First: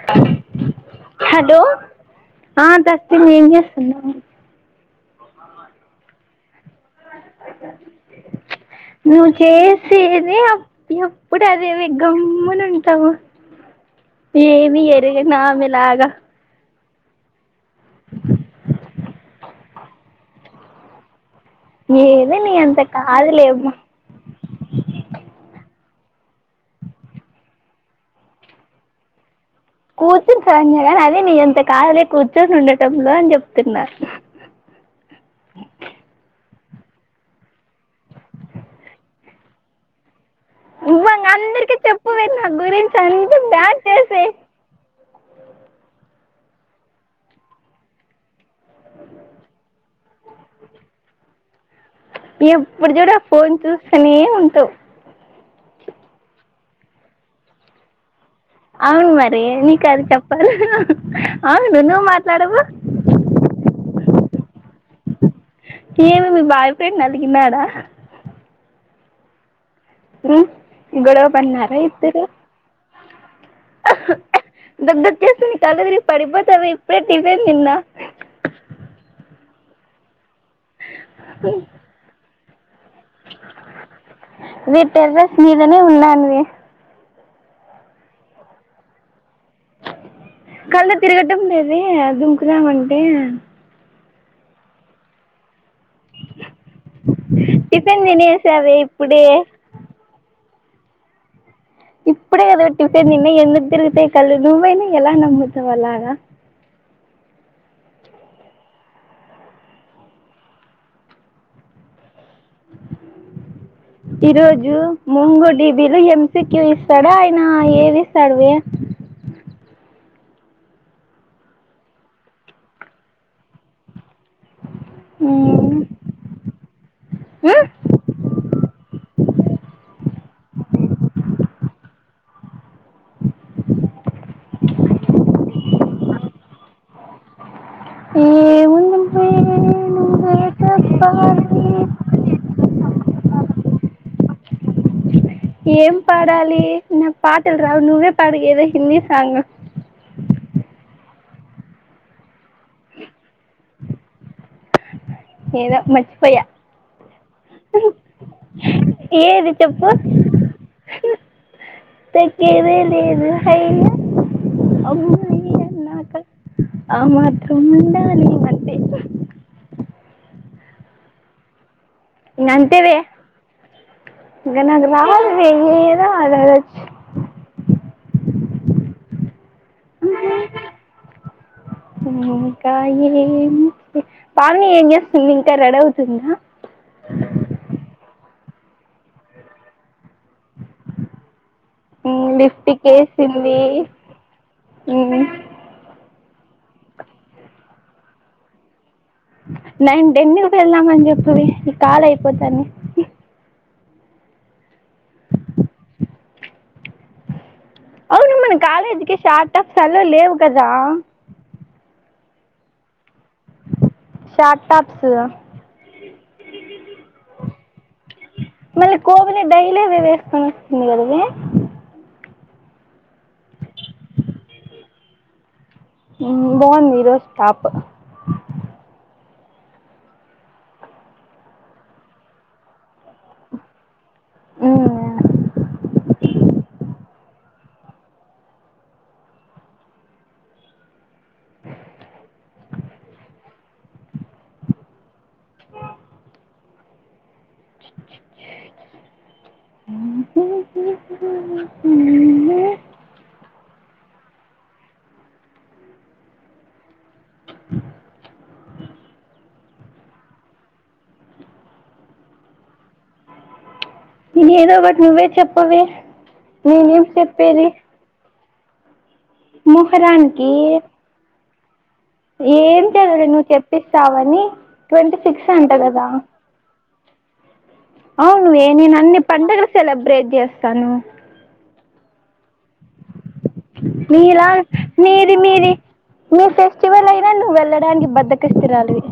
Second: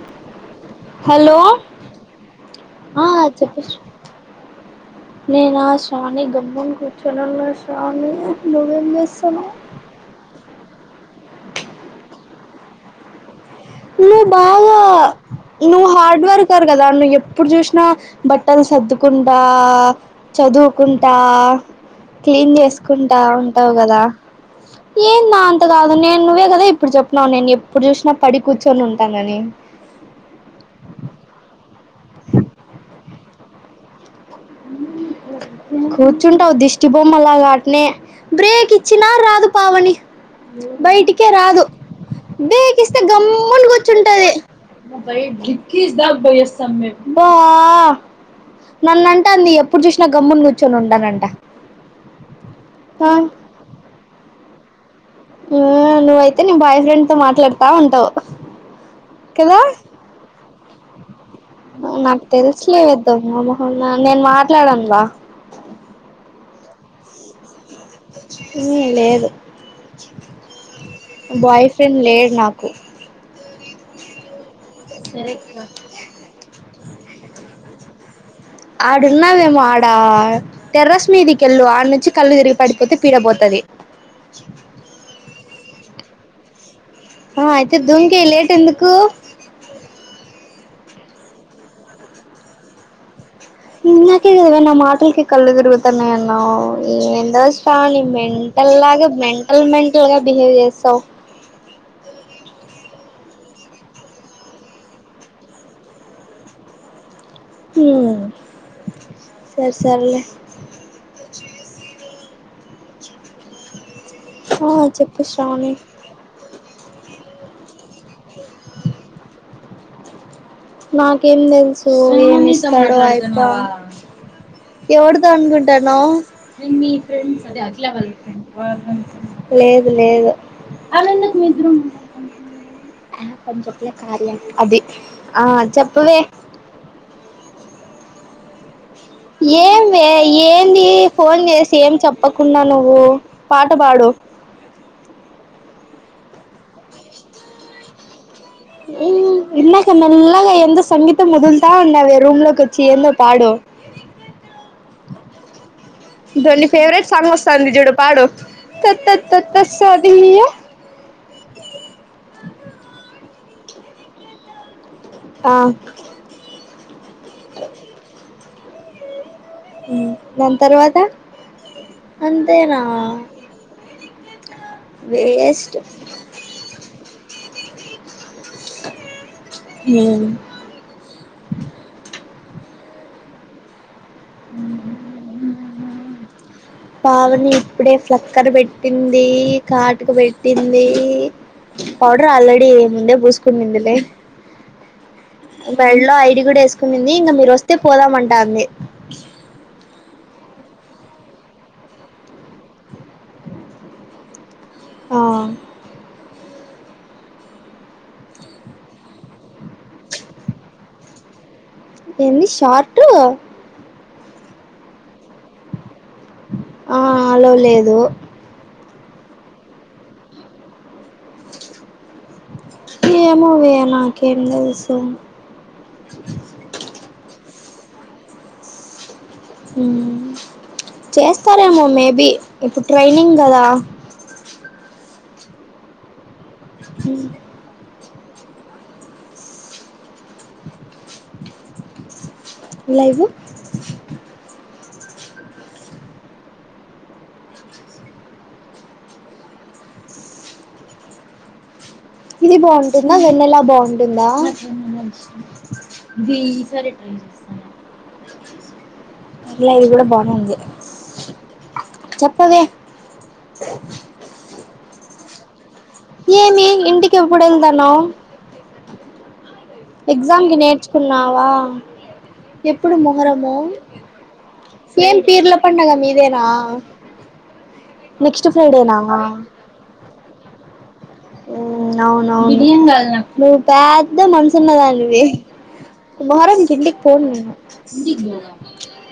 [inaudible] Hello దస్ మీ ఏం చేస్తున్నావు నేనాశాని గమ [unintelligible] కూర్చొని ఉన్నావు శ్రావణి నువ్వేం నువ్వు చేస్తున్నావ్ కుటే అదే గమ్మున ఉంటావు ను బాగా ఏమి ఎరగని నువ్వు ఆమెలాగా హార్డ్ వర్కర్ కదా నువ్వు ఎప్పుడు చూసినా బట్టలు సర్దుకుంటా చదువుకుంటా ఏది క్లీన్ నీ అంత చేసుకుంటా ఉంటావు కాదులేమ్మా కదా ఏం నా అంత కాదు నేను నువ్వే కదా ఇప్పుడు చెప్పున్నావు నేను ఎప్పుడు చూసినా పడి కూర్చొని ఉంటానని కూర్చుని కాని అదే నీ అంతా కాలే కూర్చొని ఉండటంలో అని చెప్తున్నారు అ [inaudible] కూర్చుంటావు దిష్టి బొమ్మలాగా అటేనే బ్రేక్ ఇచ్చినా రాదు పావని ఇవ్వ బయటికే రాదు అందరికీ చెప్పు నా బ్రేక్ గురించి ఇస్తే అంతా గమ్మున బ్యాడ్ చేసే కూర్చొంటది దాస్మ్ బా న [unintelligible] ఎప్పుడు చూడు ఆ ఫోన్ చూస్తనే ఉంటవ్ ఆమ్ నువ్వైతే నీ బాయ్ ఫ్రెండ్ తో మాట్లాడతా ఉంటావు అఓ [inaudible] అవును మరి కదా నీకది చెప్పాలి అవును నువ్వు నాకు మాట్లాడవు తెలుసులేవద్దు నేను మాట్లాడను బ ఏం మీ బాయ్ ఫ్రెండ్ అలిగినాడ ఉమ్, లేదు గొడవ బాయ్ ఫ్రెండ్ లేడు నాకు దగ్గొచేస్తుంది కళ్ళు తిరిగి పడిపోతవ ఇప్పుడే టిఫిన్ తిన్న ఆడున్నావేమో ఆడ టెర్రస్ మీదికెళ్ళు ఆడి నుంచి కళ్ళు తిరిగి పడిపోతే పీడపోతది మే టెర్రస్ మీదనే ఉన్నాను మే ఆ అయితే దుంకై లేట్ ఎందుకు కళ్ళు తిరగడం లేదే దూకుదామంటే ఇందాకే కదా నా మాటలకి కళ్ళు తిరుగుతు అన్నావ్ ఏందో శ్రావణి టిఫిన్ మెంటల్ తినేసావే లాగా ఇప్పుడే మెంటల్ మెంటల్ గా బిహేవ్ చే సావు ఇప్పుడే కదా టిఫిన్ చేస్తే తిన్నా ఎందుకు తిరుగుతాయి కళ్ళు నువ్వైనా ఎలా నమ్ముతావు అలాగా హమ్ సరిసర్లే ఈరోజు ఆ చెప్పు ముంగుడి శ్రావణి బిల్లు హెంసక్య ఇస్ ఇస్తాడా ఆయన ఏది ఇస్తాడు నాకేం తెలుసు ఏమి ఇస్తడో ఆయప్ప [inaudible] ఎవరితో అనుకుంటునావు లేదు లేదు అభి ఆ చెప్పవే ఏ ముంది ఎంవే ఏంది ఫోన్ చేసి చెప్పాలి ఏం చెప్పకుండా నువ్వు పా పాడు ఏం పాడాలి నాకి పాటలు రావు నువ్వే పాడు ఏదో హిందీ ఉమ్ సాంగ్ ఇందాక నల్లగా ఎందో సంగీత్ తం వదులుతా ఉన్నావే రూమ్ లోకి వచ్చి ఏందో పాడు ఏదో మర్చిపోయా ఇదో నీ ఫేవరెట్ సాంగ్ వస్తుంది చూడు పాడు త త త ఏది చెప్పు తస్సాదియ తగ్గేదే లేదు అయ్యా అమ్మాయి ఆ అన్నాక ఆమాత్రం ఉండాలి అంతే ఉమ్ దాని తర్వాత అంతేనా ఇక నాకు రాదువే వేస్ట్ ఏదో అలా వచ్చు ఉమ్ [unintelligible] పారూ ఏం చేస్తుంది ఇంకా రెడీ అవుతుందా స్టికర్ పెట్టింది కాటుక పెట్టింది పౌడర్ ఆల్రెడీ ముందే పూసుకుని ఉందిలే ఇంక మెడలో ఐడి కూడా వేసుకునింది ఇంకా మీరు వస్తే పోదామంటాది నైన్ టెన్ కి వెళ్దామని చెప్పింది ఈ కాలు అయిపోతానే ఆ అవును మన కాలేజీకి షార్ట్ అఫ్స్లో లేవు కదా ఏంది షార్ట్ షార్ట్ టాప్స్ ఆ అలో లేదు మళ్ళీ కోబని డైలీ వే వేసుకొని వస్తుంది కదవి ఏమో వే నాకేం తెలుసు ఉమ్ బావుందీ ఈరోజు టాప్ ఉమ్ చేస్తారేమో మే బి ఇప్పుడు ట్రైనింగ్ కదా ఉమ్ ఉమ్ లైవ్ ఉమ్మ్ హు హు ఉహ్మ్ ఇది బాగుంటుందా వెన్నెలా బాగుంటుందా గీసారి ట్రై చేస్ పర్లే ఇది కూడా బానే ఉంది ఇది ఏదో ఒకటి నువ్వే చెప్పవే ఏమి నేనేం చెప్పేది ఎక్జామ్కి నేర్చుకున్నావా అ ఎప్పుడు ఏంటది నువ్వు మొహరము చెప్పిస్తావని ట్వంటీ ఏం సిక్స్ పీర్ల అంటా పండగ కదా మీదేనా అ నెక్స్ట్ ఫ్రైడేనా నేనేనన్ని పండుగలు సెలబ్రేట్ చేస్తాను నువ్ పద్ద నీలా మంచున్న దానివి నీది మీది మీ వారం కింటికి ఫెస్టివల్ పోన్ అయినా నువ్వు నేను వెళ్ళడానికి బద్దకిస్తురాలివి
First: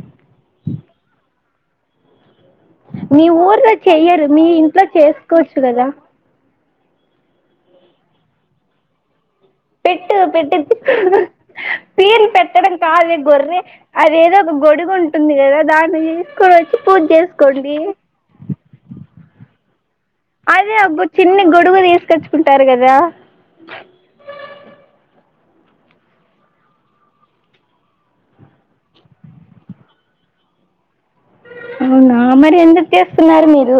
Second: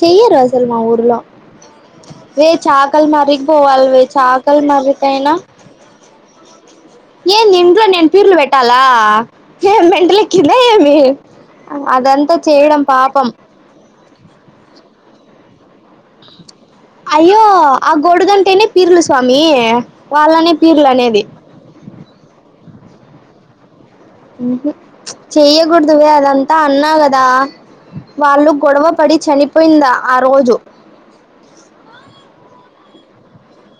చెయరు అసల్మా ఊర్ల వే మీ చాకల్మరకి ఊర్లో పోవాలవే చెయ్యరు మీ చాకల్ మ ఇంట్లో చేసుకోవచ్చు కదా ఏన్ నింట్లో నేను ప్యూర్లు పెట్టాలా ఏ పెట్టు పెట్టి మెంటలికిిందాయేమి పీర్లు అదంతా పెట్టడం చేయడం కాదు పాపం గొర్రె అదేదో ఒక గొడుగు ఉంటుంది కదా దాని అయ్యో ఆ గోడుగంటేనే పీర్ల స్వామి వాళ్ళనే అదే పీర్లు అబ్బ అనేది చిన్ని గొడుగు తీసుకొచ్చుకుంటారు కదా చెయ్యకూడదువే అదంతా అన్నాగదా వాళ్ళు గొడవ పడి చనిపోయిందా ఆ రోజు అవునా మరి ఎందుకు చేస్తున్నారు మీరు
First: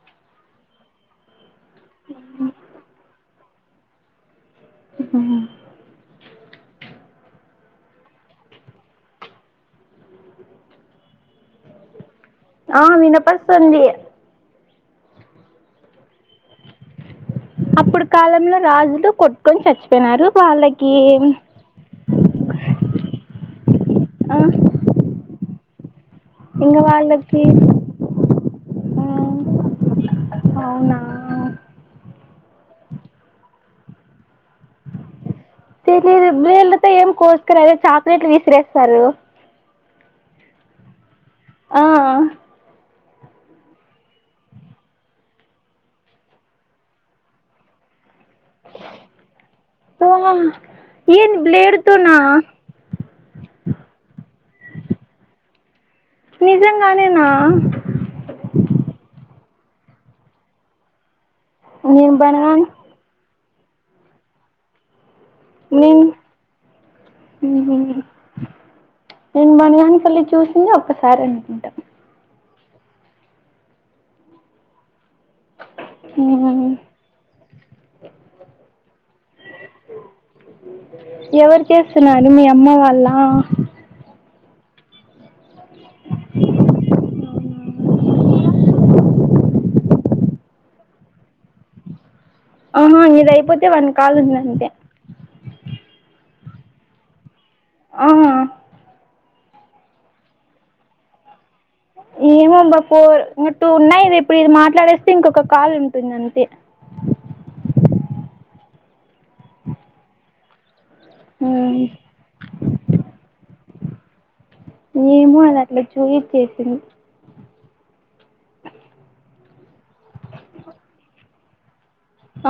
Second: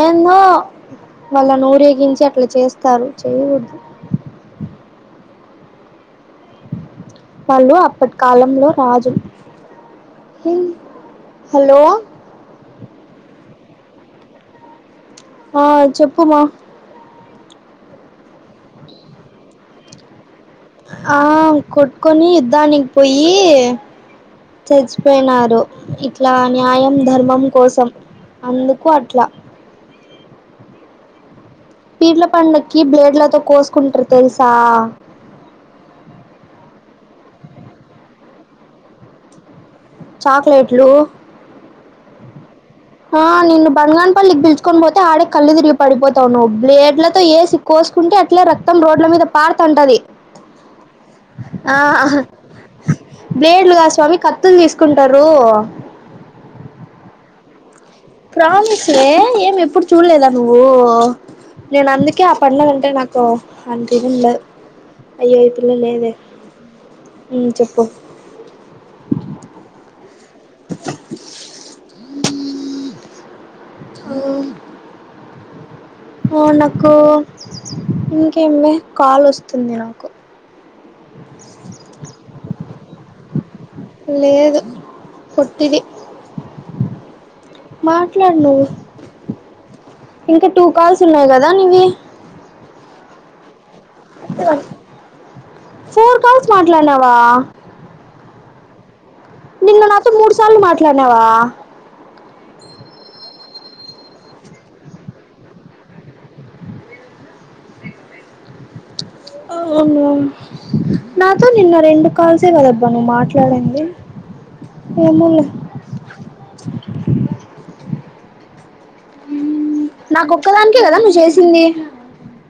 ఏన్నో వాళ్ళన్ ఊరేగించి అట్లా చేస్తారు చేయకుడద్ ఆ వాళ్ళు అప్పటి కాలంలో రాజు హలో ఆ వినప్పసంది ఆ చెప్పుమా అప్పుడు కాలంలో రాజులు కొట్టుకొని చచ్చిపోయినారు వాళ్ళకి ఆ కొట్టుకొని యుద్ధానికి పోయి ఆ చచ్చిపోయినర్ ఇట్లా ఇంకా న్యాయం ధర్మం వాళ్ళకి కోసం అందుకు అట్లా అవునా పీడ్ల పండక్కి బ్లేడ్లతో కోసుకుంట్రు తెలుసా తెలీదు బ్లేడులతో ఏం కోసుకురు అదే చాక్లెట్లు విసిరేస్తారు చాక్లెట్లు ఆ ఆ నిన్ను బన్గన్పల్లికిిపిల్చుకొని పోతే ఆడే కళ్ళు తిరిగి పడిపోతావు నువ్వు బ్లేడ్లతో ఏసిక్క్కోసుకో కుంటే అట్లే రక్తం రోడ్ల మీద పార్తంటది ఆ ఏంది ఆ బ్లేడుతోనా బ్లేడ్లుగాద్ స్వామి క తుల్ తీసుకుంటారు నిజంగానేనా ప్రామిస్ వే ఎప్పుడు చూడలేదా నువ్వు నేను అందుకే ఆ పండగంటే నాకు అంత ఇది ఉండద్ అయ్యో యి పిల్ల నేను లేదే ఉమ్ చెప్పు నేను బణగాన్పల్లి చూసింది ఒక్కసారి అనుకుంటా ఓ ఆ నాకు ఇంకేమ్మి కాల్ అస్తుంది నాకు ఎవరు చేస్తున్నారు మీ అమ్మ వాళ్ళ లేదు పొట్టిది అ మాట్లాడు నువ్వు ఇంకా టూ కాల్స్ ఉన్నాయి కదా నీవి ఆహా నీది అయిపోతే వానీ కాల్స్ ఉంది అంతే ఫోర్ కాల్స్ మాట్లాడనావా ఆహ నిన్ను నాతో మూడు సార్లు మాట్లాడినావా ఏమో అబ్బా ఫో టు ఉన్నాయి ఇది ఇప్పుడు ఇది మాట్లాడేస్తే ఇంకొక కాల్ ఉంటుంది అంతే అవును నాతో నిన్న ఉమ్ రెండు కాల్సే కదబ్బా నువ్వు మాట్లాడంది ఏమో అది అట్లా చూయిసింది నాకొక్కదానికే కదా నువ్వు చేసింది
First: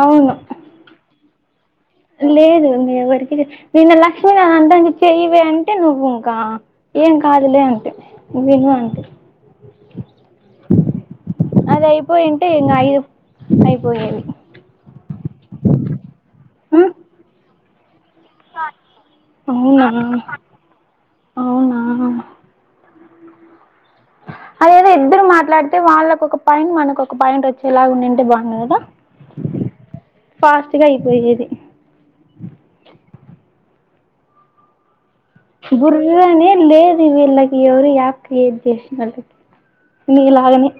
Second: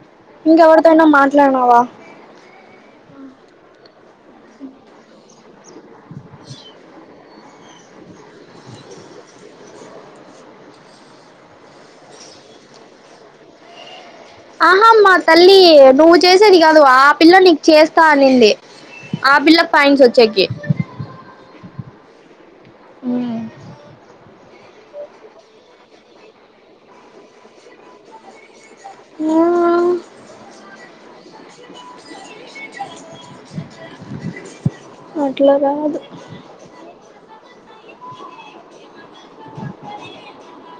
అవును ఇంకెవరితోనా మాట్లాడినావా లేదు ఇంకా ఎవరికి నిన్న లక్ష్మీనా అంతానికి చెయవ అంటే నువ్వు కా ఏం కాదులే అంటివి విను అంటే అది అయిపోయింటే ఇంగ ఐదు అయిపోయావి ఆహమ్మా తల్లి నువ్వు చేసేది కాదు ఆ పిల్ల నీకు చేస్త అనిందే ఆ పిల్లకి అవునా పయింస్ వచ్చేకి అవునా ఉమ్ అదేదో ఇద్దరు మాట్లాడితే వాళ్ళకి ఒక పయింట్ మనకు ఒక పాయింట్ వచ్చేలాగా ఉండింటే బాగుంది కదా ఆ ఫాస్ట్ గా అయిపోయేది అట్లా కాదు బుర్రనే లేదు విళ్ళకి ఎవరు ఈ యాప్ క్రియేట్ చేశరో నీలాగనే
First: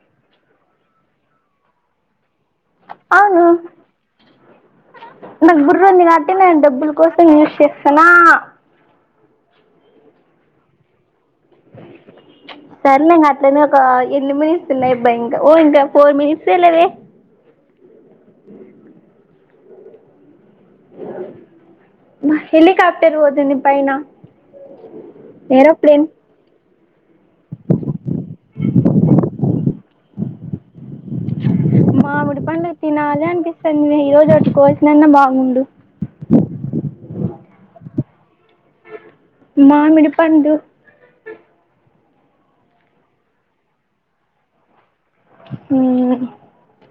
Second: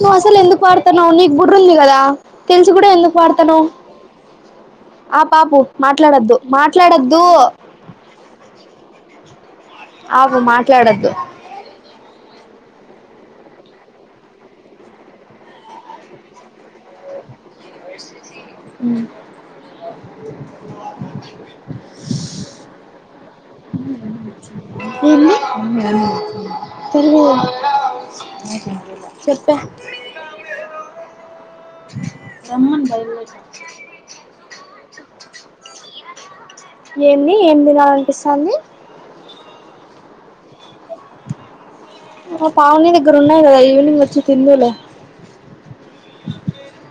నువ్వు అసలు ఎందుకు పాడతావు నీకు బుర్ర ఉంది కదా తెలిసు కూడా ఎందుకు అవును వాడతనవ్ ఆ బాపు నాకు బుర్ర ఉంది కాబట్టి మాట్లాడద్దు నేను డబ్బుల మాట్లాడొద్దు కోసం యూజ్ చేస్తానా అగు మాట్లాడద్దు సరేలేంగా అట్లనే ఒక ఎన్ని మినిట్స్ ఉన్నాయి అబ్బాయి ఇంకా ఓ ఇంకా ఫోర్ మినిట్స్ లేవే ఉ అ. హు తిరిగి ఏరోప్లేన్ చెప్పే మామిడిపండు తినాలి అనిపిస్తాను నేను ఈ రోజు ఒక కోతినాన్న బాగుండు ఏంది ఏం తినాలనిపిస్తుంది మామిడి పండు మా పావని దగ్గర ఉన్నాయి కదా ఈవినింగ్ వచ్చి తిందువులే ఉ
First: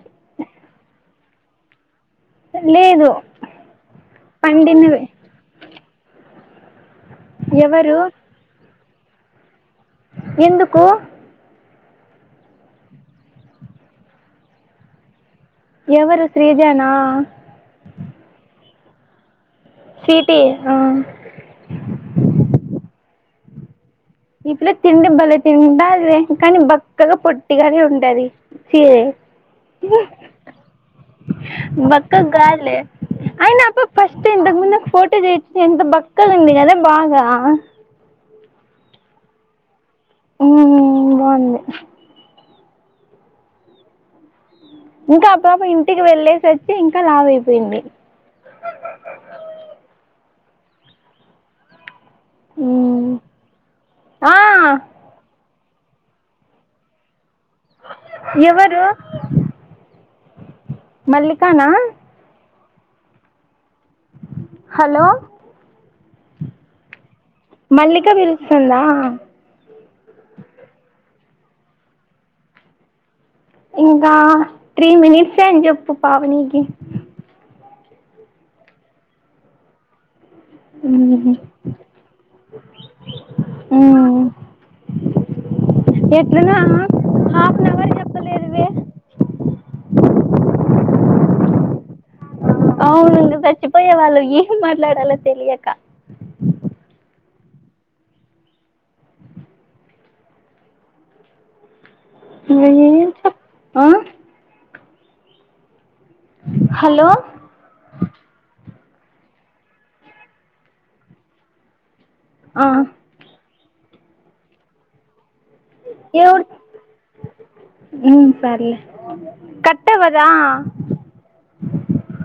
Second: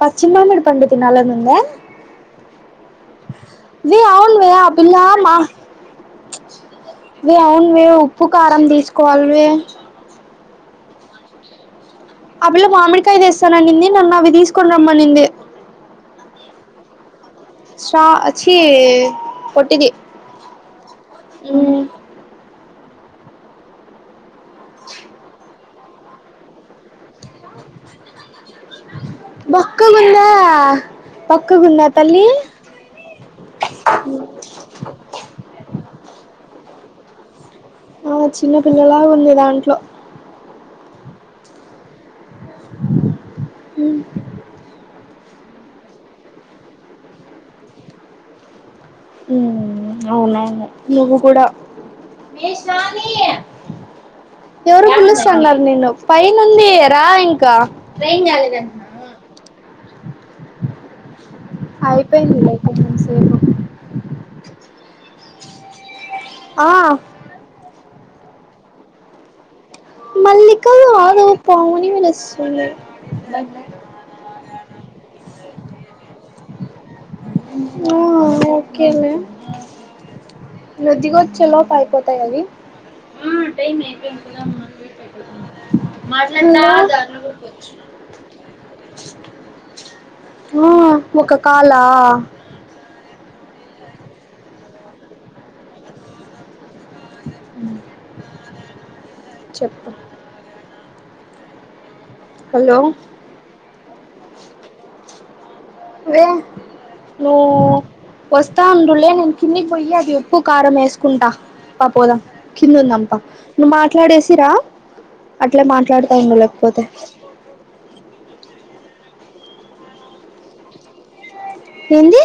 పచ్చి మామిడిపండు తినాలని ఉందా లేదు వే అవునువే ఆ పిల్ల పండినవి మా వే అవునువే ఎవరు ఉప్పు కారం తీసుకోవాలవే ఎందుకు ఆ పిల్ల మామిడికాయ తెస్తాననింది నన్ను అవి తీసుకొని రమ్మనింది ఎవరు శ్రీజనా సా చి పొట్టది స్వీటీ ఆ. ఉ ఇట్లో తిండి బలే తింటాదే కానీ బక్కగా పొట్టిగానే ఉంటదీ బక్కగుందా బక్కగుందా బక్కగా తల్లీ. కాదులే అయినా అప్ప ఫస్ట్ ఇంతక్ ముందే ఫోటో చేయిచ్చ ఎంత బక్కగుంది కదా బాగా ఆ చిన్న పిల్లలాగుంది దాంట్లో మ్ బాగుంది. హ్ ఇంకా పాప ఇంటికి వెళ్లేేసచ్చి ఇంకా లావైపోయింది. మ్ అవునవును నువ్వు కూడా ఉమ్ ఆ ఎవరో పిలుస్తా ఉన్నారు నేను ఫైనుంది రా ఇంకా మళ్ళి అయిపోయిందిలె కొంచం సేపు హలో ఆ మల్లిక పిలుస్తుందా? మల్లిక కాదు పావని వాళ్ళ [inaudible] ఇంకా త్రీ మినిట్సే అన్ జెప్పు పావనికి ఆ ఓకేలే ఇగో ఉమ్ దిగొచ్చేలోప్ అయిపోతాయి అవి ఆ టైం ఉమ్ అయిపోయింది పోదామా ఎట్లనో మాట్లాడ్తా ధరణి హాఫ్ అన్ గుర్తొచ్చింది. అవర్ చెప్పలేదువే ఆ ఒక కాలా అవును ఇంక చచ్చిపోయే వాళ్ళు ఏం మాట్లాడాలో తెలియక చెప్పు హలో వెయ్యే ఇత్తం ఆ వే హలో వస్తాన్ డుల్ అదే నేను కిందికి పోయి అది ఉప్పు, కారం ఏస్కుంటా పా పోదాం ఆ కిందుందం ప నువ్ మాట్లాడేసి రా అట్లే మాట్లాడ్తా ఉండు ఎవరు లేకపోతే ఉమ్ సర్లే కట్టవ్వదా ఏంది?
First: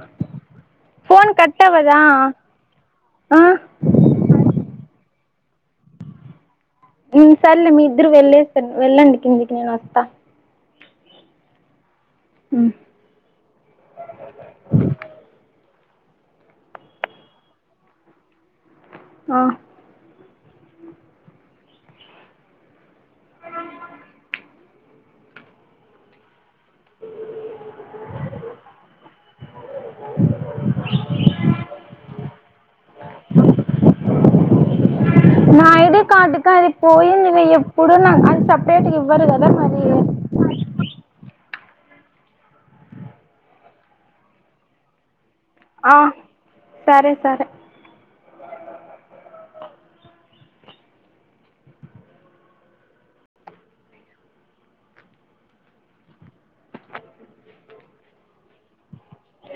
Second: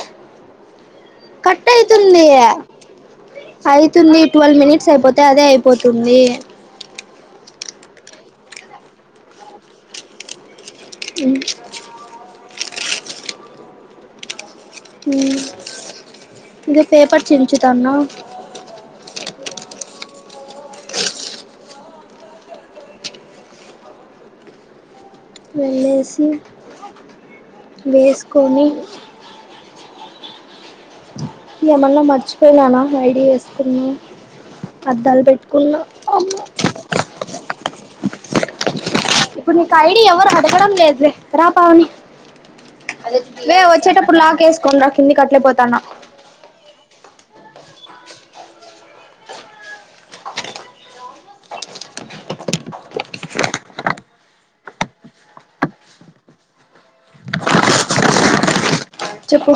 కట్ అయితుంది. ఆ అయితుంది ట్వల్వ్ మినిట్స్ అయిపో తే అదే అయిపోతుంది. మ్ సర్లే మీ ఇద్దరు వెళ్లేేస్తాన్ వెళ్ళండి కిందికి నేన్ వస్తా. మ్ అ ఇగ పేపర్ చించుతన్నా. ఆ వెళ్ళేసి వేస్కొని ఏమన్నా మర్చిపోయినానా ఐడి ఏస్కున్నా నా ఐడి కార్డ్కది పోయింది ఎప్పుడు నా అది సపరేట్గా ఇవ్వరు కదా ఇప్పుడు నీక్ మరి ఐడి ఎవ్వరు అడగడం లేదులె రా పావని వే వచ్చేటప్పుడు లాక్ ఏస్కొన్ రా కిందిక పోతానా ఆ సరే సరే చెప్పు?